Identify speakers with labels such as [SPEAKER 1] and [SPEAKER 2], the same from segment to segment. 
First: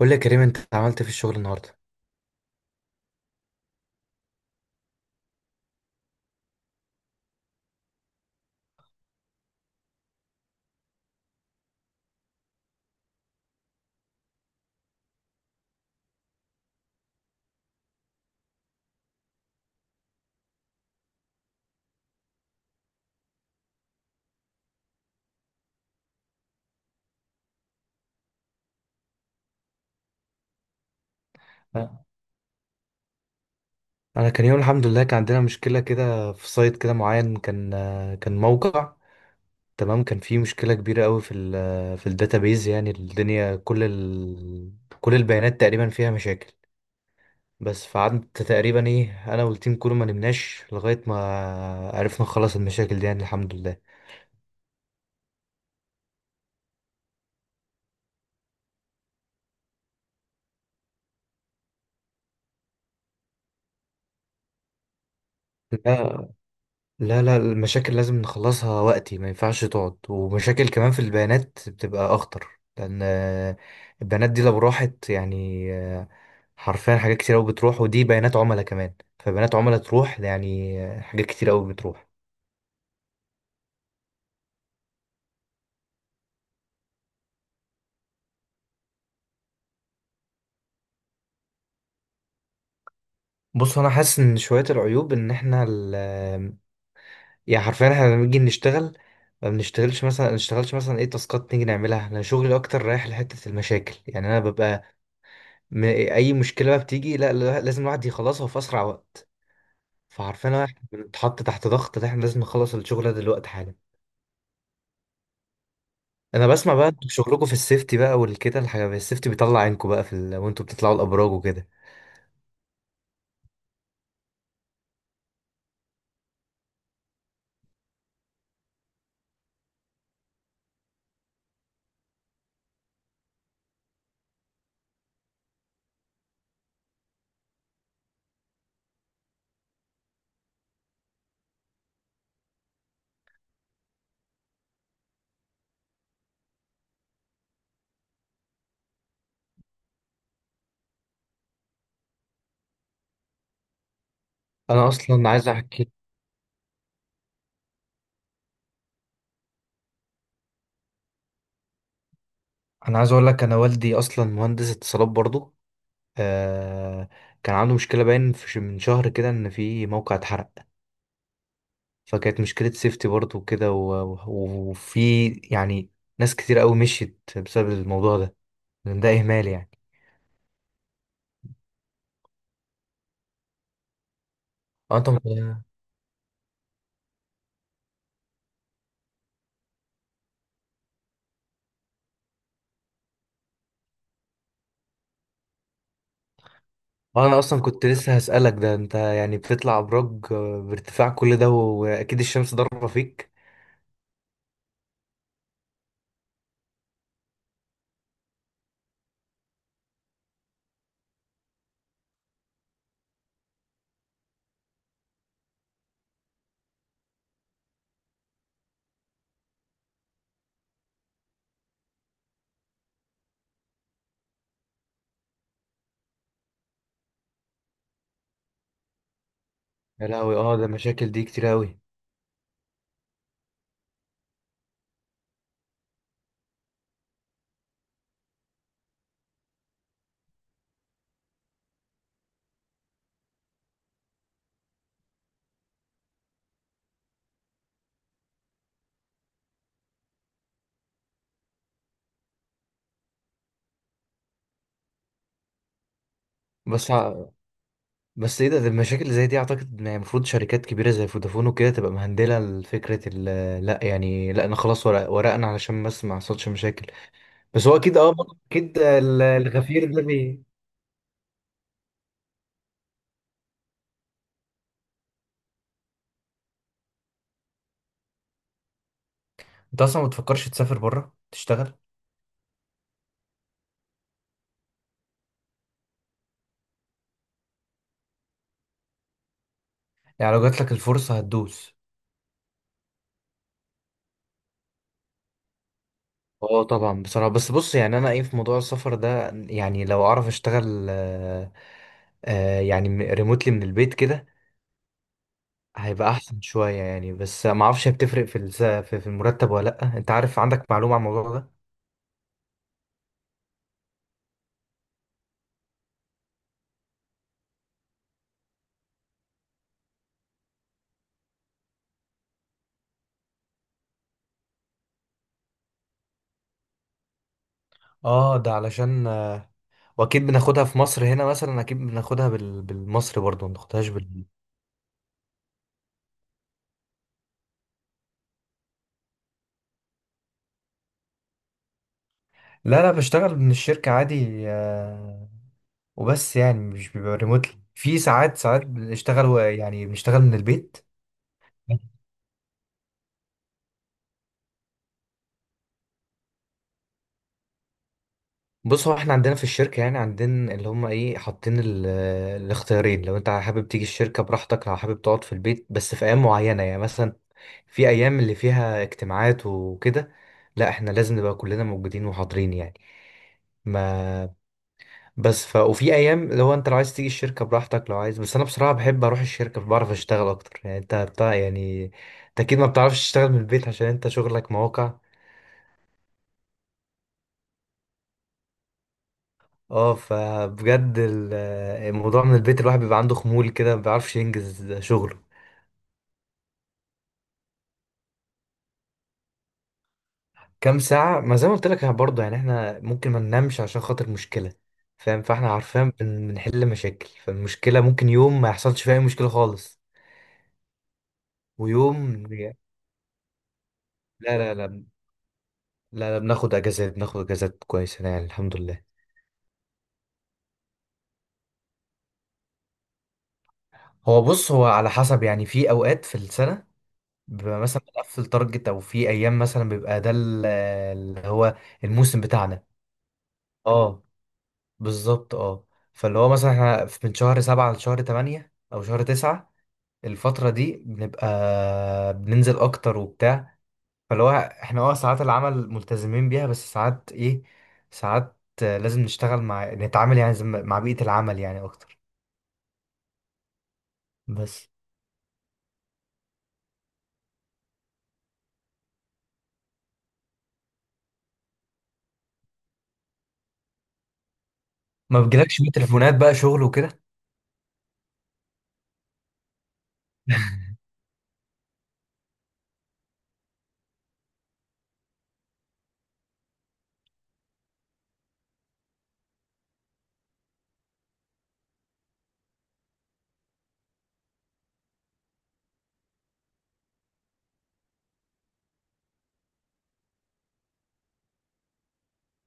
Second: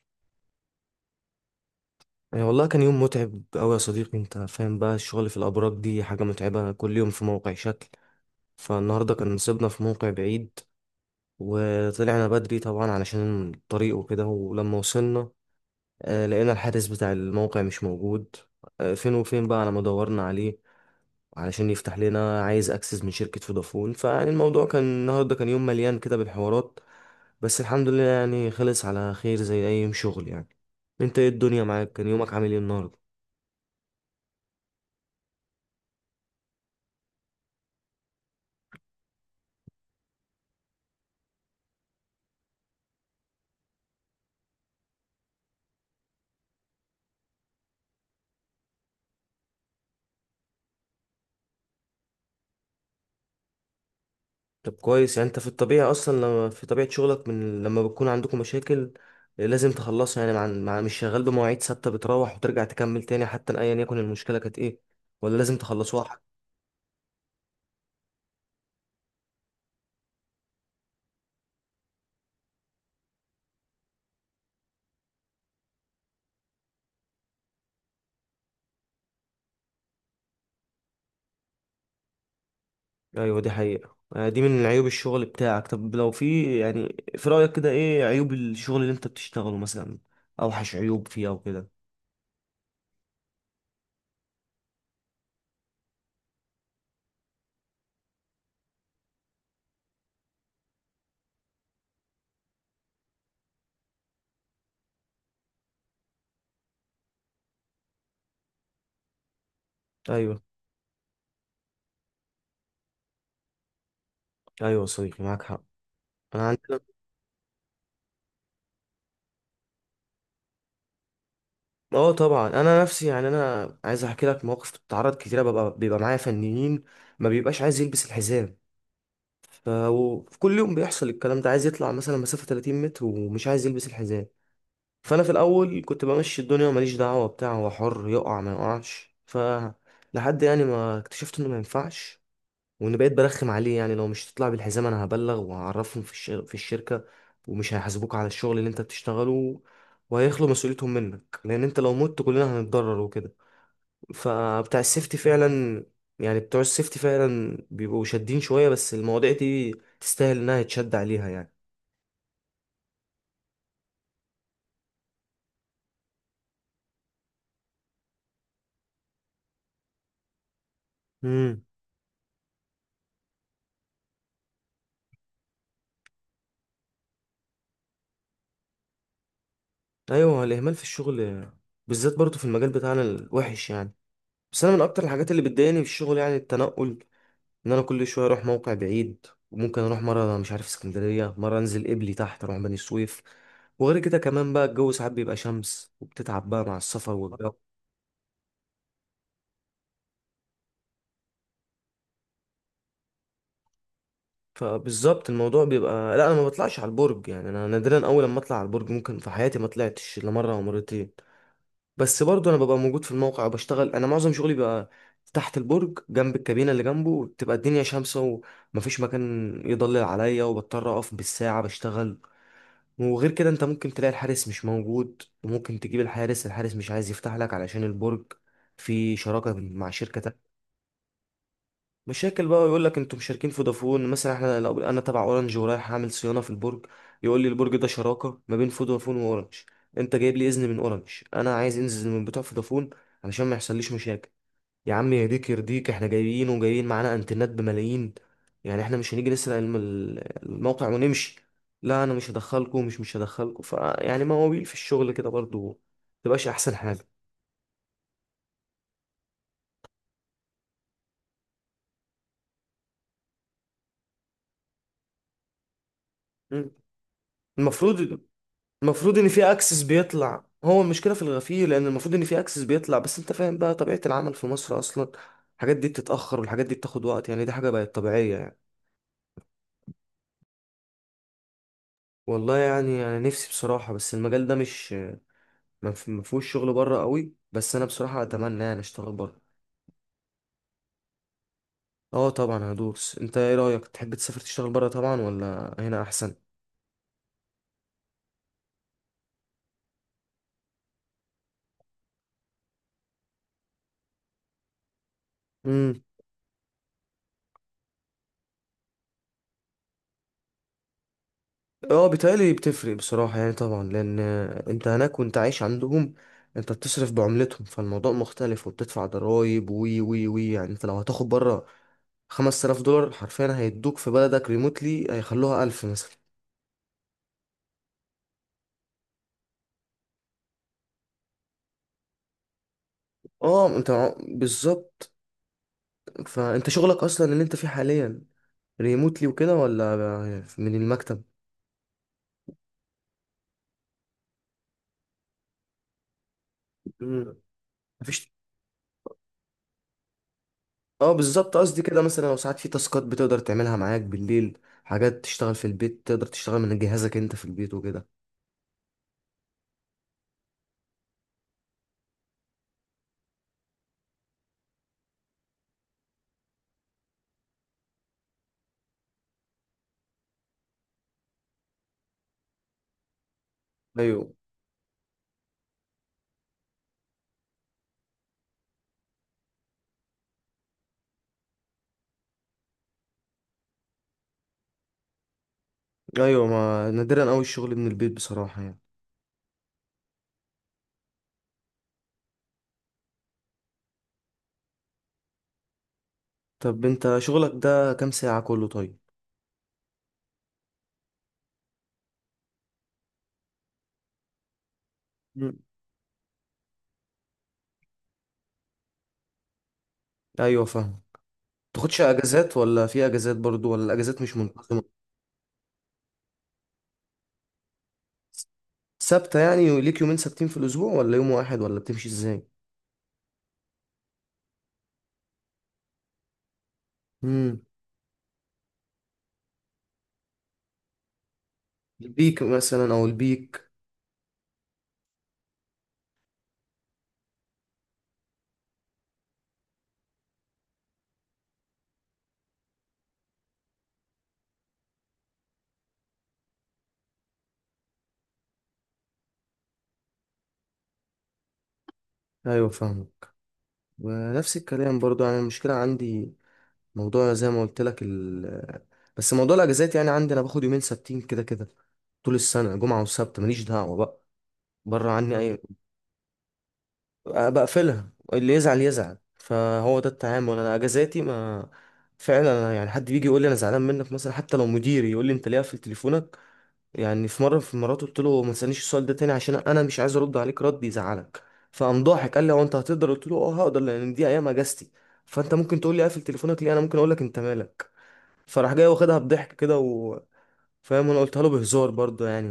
[SPEAKER 1] قول لي يا كريم، انت عملت إيه في الشغل النهارده؟
[SPEAKER 2] يعني والله كان يوم متعب أوي يا صديقي، أنت فاهم بقى الشغل في الأبراج دي حاجة متعبة، كل يوم في موقع شكل. فالنهاردة كان نصيبنا في موقع بعيد، وطلعنا بدري طبعا علشان الطريق وكده. ولما وصلنا لقينا الحارس بتاع الموقع مش موجود. فين وفين بقى على ما دورنا عليه علشان يفتح لنا. عايز أكسس من شركة فودافون. فيعني الموضوع كان النهاردة كان يوم مليان كده بالحوارات. بس الحمد لله يعني خلص على خير زي أي يوم شغل يعني. أنت إيه الدنيا معاك؟
[SPEAKER 1] آه.
[SPEAKER 2] كان يومك عامل إيه النهاردة؟
[SPEAKER 1] انا كان يوم الحمد لله. كان عندنا مشكله كده في سايت كده معين، كان موقع. تمام، كان فيه مشكله كبيره قوي في ال في الداتابيز. يعني الدنيا كل البيانات تقريبا فيها مشاكل. بس فقعدت تقريبا انا والتيم كله، ما نمناش لغايه ما عرفنا نخلص المشاكل دي، يعني الحمد
[SPEAKER 2] طب كويس. يعني انت في الطبيعي اصلا لما في طبيعة شغلك، من لما بتكون عندكم مشاكل لازم تخلصها يعني مع مش شغال بمواعيد ثابتة، بتروح وترجع تكمل تاني حتى ايا يكن المشكلة كانت ايه، ولا لازم تخلصوها؟
[SPEAKER 1] لله. لا، المشاكل لازم نخلصها وقتي، ما ينفعش تقعد. ومشاكل كمان في البيانات بتبقى اخطر، لان البيانات دي لو راحت يعني حرفيا حاجات كتير قوي بتروح، ودي بيانات عملاء كمان. فبيانات عملاء تروح، يعني حاجات كتير قوي بتروح.
[SPEAKER 2] ايوه دي حقيقة. دي من عيوب الشغل بتاعك. طب لو في يعني في رأيك كده ايه عيوب الشغل اللي انت بتشتغله مثلا؟ اوحش عيوب فيه او كده؟
[SPEAKER 1] بص، انا حاسس ان شوية العيوب ان احنا يعني حرفيا احنا لما نيجي نشتغل، ما نشتغلش مثلا تاسكات نيجي نعملها. انا شغلي اكتر رايح لحتة المشاكل، يعني انا ببقى اي مشكلة بقى بتيجي، لازم الواحد يخلصها في اسرع وقت.
[SPEAKER 2] ايوه،
[SPEAKER 1] فعارفين احنا بنتحط تحت ضغط، ده احنا لازم نخلص الشغل ده دلوقتي حالا.
[SPEAKER 2] ايوه يا صديقي معاك حق.
[SPEAKER 1] انا
[SPEAKER 2] انا
[SPEAKER 1] بسمع
[SPEAKER 2] عندنا.
[SPEAKER 1] بقى انتوا شغلكم في السيفتي بقى والكده الحاجه، السيفتي بيطلع عينكم بقى في وانتوا بتطلعوا الابراج وكده.
[SPEAKER 2] اه طبعا، انا نفسي يعني انا عايز احكي لك مواقف بتتعرض كتيرة. بيبقى معايا فنيين ما بيبقاش عايز يلبس الحزام. وفي كل يوم بيحصل الكلام ده، عايز يطلع مثلا مسافة 30 متر ومش عايز يلبس الحزام. فأنا في الأول كنت بمشي الدنيا وماليش دعوة بتاع، هو حر يقع ما يقعش. ف لحد يعني ما اكتشفت إنه ما ينفعش، وإن بقيت برخم عليه يعني لو مش تطلع بالحزام أنا هبلغ وهعرفهم في الشركة. ومش هيحاسبوك على الشغل اللي أنت بتشتغله، وهيخلوا مسؤوليتهم منك، لأن أنت لو مت كلنا هنتضرر وكده. فبتاع
[SPEAKER 1] انا
[SPEAKER 2] السيفتي
[SPEAKER 1] اصلا عايز
[SPEAKER 2] فعلا،
[SPEAKER 1] احكي،
[SPEAKER 2] يعني بتوع السيفتي فعلا بيبقوا شادين شوية، بس المواضيع دي تستاهل انها يتشد عليها يعني.
[SPEAKER 1] انا عايز اقول لك، انا والدي اصلا مهندس اتصالات برضو. آه... كان عنده مشكله باين في من شهر كده، ان في موقع اتحرق.
[SPEAKER 2] امم
[SPEAKER 1] فكانت مشكله سيفتي برضو وكده وفي ناس كتير قوي مشيت بسبب الموضوع ده، لأن ده اهمال يعني.
[SPEAKER 2] ايوه، الاهمال في الشغل بالذات برضه في المجال بتاعنا الوحش يعني. بس انا من
[SPEAKER 1] اه
[SPEAKER 2] اكتر
[SPEAKER 1] انت
[SPEAKER 2] الحاجات اللي بتضايقني في الشغل يعني التنقل، ان انا كل شوية اروح موقع بعيد. وممكن اروح مرة مش عارف اسكندرية، مرة انزل قبلي تحت اروح بني سويف. وغير كده كمان بقى الجو ساعات بيبقى شمس وبتتعب بقى مع السفر
[SPEAKER 1] انا
[SPEAKER 2] والجو.
[SPEAKER 1] اصلا كنت لسه هسألك ده، انت يعني بتطلع ابراج بارتفاع كل ده، واكيد الشمس ضاربه فيك.
[SPEAKER 2] فبالظبط الموضوع بيبقى، لا انا ما بطلعش على البرج يعني انا نادرا، اول لما اطلع على البرج ممكن في حياتي ما طلعتش الا مره او مرتين. بس برضو انا ببقى موجود في الموقع وبشتغل. انا معظم شغلي بيبقى تحت البرج جنب الكابينه، اللي جنبه بتبقى الدنيا شمسه ومفيش مكان يضلل عليا، وبضطر اقف بالساعه بشتغل. وغير كده انت ممكن تلاقي الحارس مش موجود، وممكن تجيب الحارس، الحارس مش عايز يفتح لك علشان البرج في شراكه مع
[SPEAKER 1] يا
[SPEAKER 2] شركه.
[SPEAKER 1] لهوي، اه، ده المشاكل دي كتير قوي.
[SPEAKER 2] مشاكل بقى، يقول لك انتوا مشاركين في فودافون مثلا. احنا لو انا تبع اورنج ورايح اعمل صيانه في البرج، يقول لي البرج ده شراكه ما بين فودافون واورنج، انت جايب لي اذن من اورنج، انا عايز انزل من بتوع فودافون علشان ما يحصليش مشاكل. يا عم يهديك يرضيك، احنا جايين وجايين معانا انترنت بملايين، يعني احنا مش هنيجي نسرق الموقع ونمشي. لا انا مش هدخلكم مش هدخلكم. فيعني مواويل في الشغل كده برضو، متبقاش احسن
[SPEAKER 1] بس
[SPEAKER 2] حاجه.
[SPEAKER 1] ع- بس ايه ده، ده المشاكل اللي زي دي اعتقد إن يعني المفروض شركات كبيره زي فودافون وكده تبقى مهندله لفكره لا يعني، لا انا خلاص ورق ورقنا علشان بس ما حصلش
[SPEAKER 2] مم.
[SPEAKER 1] مشاكل. بس هو اكيد، اه
[SPEAKER 2] المفروض،
[SPEAKER 1] برضه اكيد
[SPEAKER 2] المفروض ان في اكسس
[SPEAKER 1] الغفير ده
[SPEAKER 2] بيطلع. هو المشكله في الغفير، لان المفروض ان في اكسس بيطلع. بس انت فاهم بقى طبيعه العمل في مصر اصلا، الحاجات دي بتتاخر والحاجات دي بتاخد وقت يعني دي حاجه بقت طبيعيه يعني.
[SPEAKER 1] انت اصلا ما بتفكرش تسافر بره تشتغل؟
[SPEAKER 2] والله يعني انا نفسي بصراحه، بس المجال ده مش ما فيهوش شغل بره قوي. بس انا بصراحه اتمنى يعني اشتغل بره.
[SPEAKER 1] يعني لو جات لك الفرصه هتدوس؟
[SPEAKER 2] اه طبعا هدوس. انت ايه رايك؟ تحب تسافر تشتغل بره، طبعا، ولا هنا احسن؟
[SPEAKER 1] اه طبعا بصراحة. بس بص، يعني انا في موضوع السفر ده، يعني لو اعرف اشتغل يعني ريموتلي من البيت كده هيبقى احسن شوية يعني. بس ما اعرفش بتفرق في في المرتب ولا لا؟ انت عارف، عندك معلومة عن الموضوع ده؟
[SPEAKER 2] اه بيتهيألي بتفرق بصراحة يعني طبعا، لأن أنت هناك وأنت عايش عندهم، أنت بتصرف بعملتهم فالموضوع مختلف. وبتدفع ضرايب وي وي وي. يعني أنت لو هتاخد بره 5000 دولار، حرفيا هيدوك في بلدك ريموتلي هيخلوها 1000 مثلا.
[SPEAKER 1] اه، ده علشان واكيد بناخدها في مصر هنا مثلا، اكيد بناخدها بالمصري برضه، ما
[SPEAKER 2] اه أنت
[SPEAKER 1] بناخدهاش بال...
[SPEAKER 2] بالظبط. فأنت شغلك أصلا اللي أنت فيه حاليا ريموتلي وكده، ولا من المكتب؟
[SPEAKER 1] لا بشتغل من الشركة عادي. آه، وبس يعني مش بيبقى
[SPEAKER 2] مم.
[SPEAKER 1] ريموتلي، في
[SPEAKER 2] مفيش.
[SPEAKER 1] ساعات بنشتغل يعني بنشتغل من البيت.
[SPEAKER 2] اه بالظبط قصدي كده، مثلا لو ساعات في تاسكات بتقدر تعملها معاك بالليل، حاجات تشتغل في البيت، تقدر تشتغل من جهازك انت في البيت وكده.
[SPEAKER 1] بص، هو احنا عندنا في الشركة يعني عندنا اللي هم حاطين الاختيارين. لو انت حابب تيجي الشركة براحتك، لو حابب تقعد في البيت. بس في ايام معينة، يعني مثلا في ايام اللي فيها اجتماعات وكده، لا احنا لازم نبقى كلنا موجودين وحاضرين يعني.
[SPEAKER 2] ايوه،
[SPEAKER 1] ما بس وفي ايام لو انت لو عايز تيجي الشركة براحتك لو عايز. بس انا بصراحة بحب اروح الشركة، بعرف اشتغل اكتر يعني. انت بتاع يعني، انت اكيد ما بتعرفش تشتغل من البيت عشان انت شغلك مواقع.
[SPEAKER 2] ايوه، ما نادرا قوي الشغل من البيت بصراحه يعني.
[SPEAKER 1] اه، فبجد الموضوع من البيت، الواحد بيبقى عنده خمول كده، ما بيعرفش ينجز شغله.
[SPEAKER 2] طب انت شغلك ده كام ساعه كله طيب؟
[SPEAKER 1] كام ساعة؟ ما زي ما قلت لك، احنا برضه يعني احنا ممكن ما ننامش عشان خاطر مشكلة. فاهم؟ فاحنا
[SPEAKER 2] مم.
[SPEAKER 1] عارفين بنحل مشاكل، فالمشكلة ممكن يوم ما يحصلش فيها أي مشكلة خالص،
[SPEAKER 2] ايوه فاهم. تاخدش
[SPEAKER 1] ويوم
[SPEAKER 2] اجازات؟
[SPEAKER 1] لا
[SPEAKER 2] ولا في اجازات برضو؟ ولا الاجازات مش
[SPEAKER 1] لا لا
[SPEAKER 2] منتظمه؟
[SPEAKER 1] لا, لا بناخد اجازات، بناخد اجازات كويسة يعني الحمد لله.
[SPEAKER 2] ثابته يعني؟ ليك يومين ثابتين في الاسبوع، ولا يوم واحد، ولا بتمشي ازاي؟
[SPEAKER 1] هو بص، هو على حسب يعني. في اوقات في السنة
[SPEAKER 2] امم
[SPEAKER 1] بيبقى مثلا بنقفل تارجت، او في ايام مثلا بيبقى ده اللي هو الموسم
[SPEAKER 2] البيك
[SPEAKER 1] بتاعنا.
[SPEAKER 2] مثلا، او البيك؟
[SPEAKER 1] اه، بالظبط، اه. فاللي هو مثلا احنا من شهر سبعة لشهر تمانية أو شهر تسعة، الفترة دي بنبقى بننزل أكتر وبتاع. فاللي هو احنا اه، ساعات العمل ملتزمين بيها، بس ساعات ساعات لازم نشتغل مع نتعامل، يعني زي ما- مع بيئة العمل يعني أكتر.
[SPEAKER 2] ايوه فاهم. ونفس
[SPEAKER 1] بس
[SPEAKER 2] الكلام برضو يعني المشكله عندي. موضوع زي ما قلت لك بس موضوع الاجازات يعني عندي، انا باخد يومين ثابتين كده كده طول السنه، جمعه وسبت، ماليش دعوه بقى، بره
[SPEAKER 1] ما
[SPEAKER 2] عني اي،
[SPEAKER 1] بيجيلكش بقى تليفونات بقى شغل وكده؟
[SPEAKER 2] بقفلها، اللي يزعل يزعل. فهو ده التعامل. انا اجازاتي ما... فعلا. أنا يعني حد بيجي يقول لي انا زعلان منك مثلا، حتى لو مديري يقول لي انت ليه قافل تليفونك. يعني في مره، في المرات، قلت له ما تسالنيش السؤال ده تاني عشان انا مش عايز ارد عليك رد يزعلك. فقام ضاحك قال لي هو انت هتقدر؟ قلت له اه هقدر، لان دي ايام اجازتي. فانت ممكن تقول لي قافل تليفونك ليه، انا ممكن اقول لك انت مالك. فراح جاي واخدها بضحك كده و... فاهم، انا قلتها له بهزار برضه يعني،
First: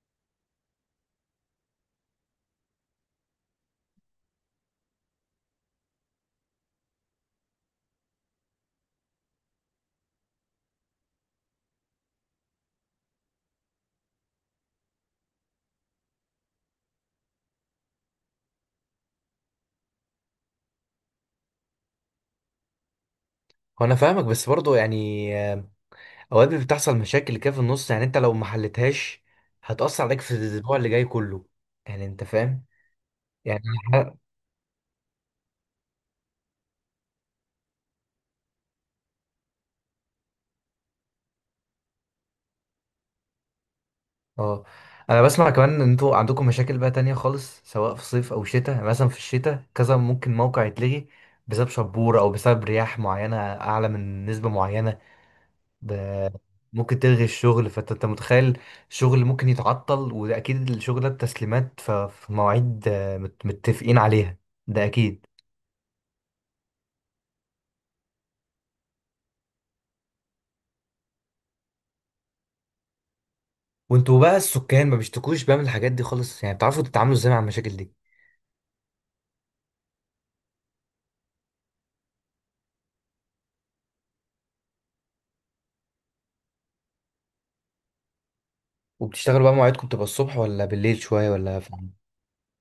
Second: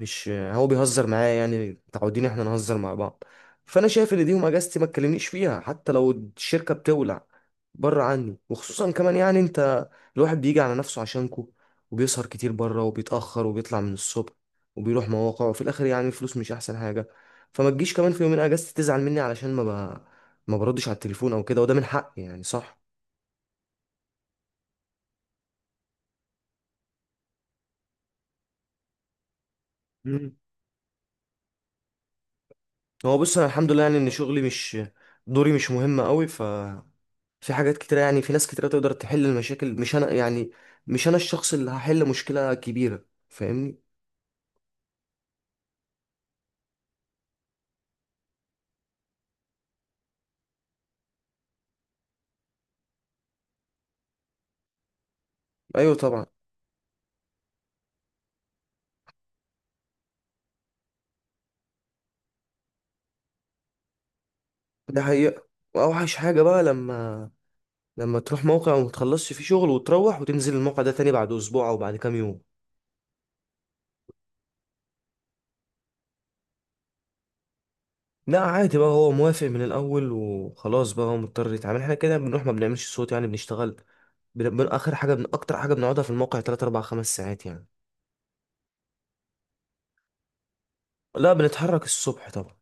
[SPEAKER 2] مش هو بيهزر معايا، يعني متعودين احنا نهزر مع بعض. فانا شايف ان دي يوم اجازتي ما تكلمنيش فيها حتى لو الشركه بتولع. بره عني. وخصوصا كمان يعني انت الواحد بيجي على نفسه عشانكو، وبيسهر كتير بره وبيتاخر وبيطلع من الصبح وبيروح مواقع، وفي الاخر يعني الفلوس مش احسن حاجه. فما تجيش كمان في يومين اجازتي تزعل مني علشان ما بردش على التليفون او كده. وده من حقي يعني، صح؟
[SPEAKER 1] هو انا فاهمك، بس برضه يعني اوقات بتحصل مشاكل كده في النص، يعني انت لو ما حلتهاش هتأثر عليك في
[SPEAKER 2] مم.
[SPEAKER 1] الاسبوع اللي جاي كله، يعني انت فاهم
[SPEAKER 2] هو بص انا
[SPEAKER 1] يعني.
[SPEAKER 2] الحمد لله يعني ان شغلي مش دوري مش مهم قوي. ف في حاجات كتيرة، يعني في ناس كتيرة تقدر تحل المشاكل مش أنا يعني، مش أنا الشخص اللي هحل مشكلة كبيرة، فاهمني.
[SPEAKER 1] اه، انا بسمع كمان ان انتوا عندكم مشاكل بقى تانية خالص، سواء في صيف او شتاء. يعني مثلا في الشتاء كذا ممكن موقع يتلغي بسبب شبورة او بسبب رياح معينة اعلى من نسبة معينة.
[SPEAKER 2] أيوة
[SPEAKER 1] ب...
[SPEAKER 2] طبعا.
[SPEAKER 1] ممكن تلغي الشغل. فانت متخيل، الشغل ممكن يتعطل. وده اكيد الشغل ده التسليمات في مواعيد متفقين عليها، ده
[SPEAKER 2] ده
[SPEAKER 1] اكيد.
[SPEAKER 2] حقيقة. وأوحش حاجة بقى لما تروح موقع وما تخلصش فيه شغل، وتروح وتنزل الموقع ده تاني بعد أسبوع أو بعد كام يوم.
[SPEAKER 1] وانتوا بقى السكان ما بيشتكوش بقى من الحاجات دي خالص يعني؟ بتعرفوا تتعاملوا ازاي مع المشاكل دي؟
[SPEAKER 2] لا عادي بقى، هو موافق من الأول وخلاص بقى، هو مضطر يتعامل. احنا كده بنروح ما بنعملش صوت يعني بنشتغل. آخر حاجة أكتر حاجة بنقعدها في الموقع تلات أربع خمس ساعات يعني.
[SPEAKER 1] وبتشتغلوا بقى، مواعيدكم بتبقى الصبح ولا بالليل شوية
[SPEAKER 2] لا
[SPEAKER 1] ولا؟
[SPEAKER 2] بنتحرك الصبح طبعا.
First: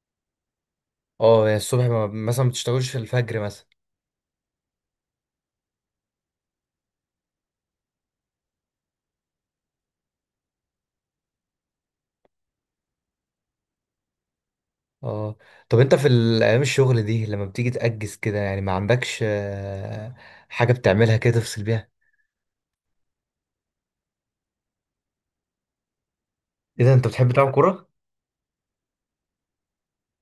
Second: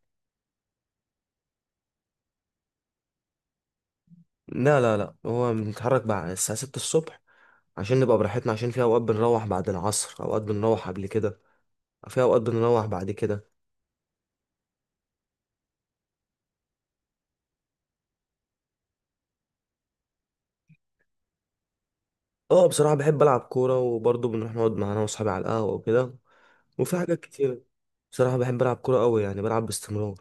[SPEAKER 1] اه يعني الصبح، ما مثلا ما بتشتغلش في الفجر مثلا؟
[SPEAKER 2] لا لا لا، هو بنتحرك بعد الساعة ستة الصبح عشان نبقى براحتنا. عشان في اوقات بنروح بعد العصر، اوقات بنروح قبل كده، في اوقات بنروح بعد كده.
[SPEAKER 1] اه. طب انت في ايام الشغل دي لما بتيجي تأجز كده، يعني ما عندكش حاجة بتعملها كده تفصل بيها؟
[SPEAKER 2] اه بصراحة بحب العب كورة. وبرضه بنروح نقعد مع انا واصحابي على القهوة وكده،
[SPEAKER 1] ايه ده،
[SPEAKER 2] وفي
[SPEAKER 1] انت
[SPEAKER 2] حاجات
[SPEAKER 1] بتحب تلعب
[SPEAKER 2] كتير.
[SPEAKER 1] كورة؟
[SPEAKER 2] بصراحة بحب العب كورة قوي يعني بلعب باستمرار.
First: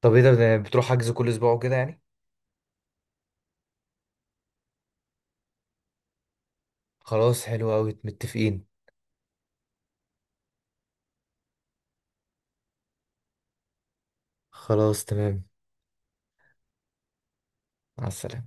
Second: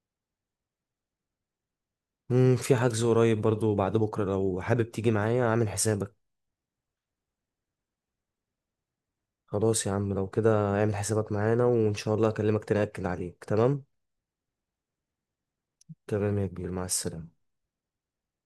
[SPEAKER 1] طب ايه ده، ده بتروح حجز كل اسبوع وكده يعني؟
[SPEAKER 2] في حجز قريب برضه بعد بكرة، لو حابب تيجي معايا اعمل حسابك.
[SPEAKER 1] خلاص، حلو قوي، متفقين.
[SPEAKER 2] خلاص يا عم لو كده اعمل حسابك معانا، وان شاء الله اكلمك تاني اكد عليك، تمام.
[SPEAKER 1] خلاص تمام.
[SPEAKER 2] تمام يا كبير، مع السلامة.
[SPEAKER 1] مع السلامة.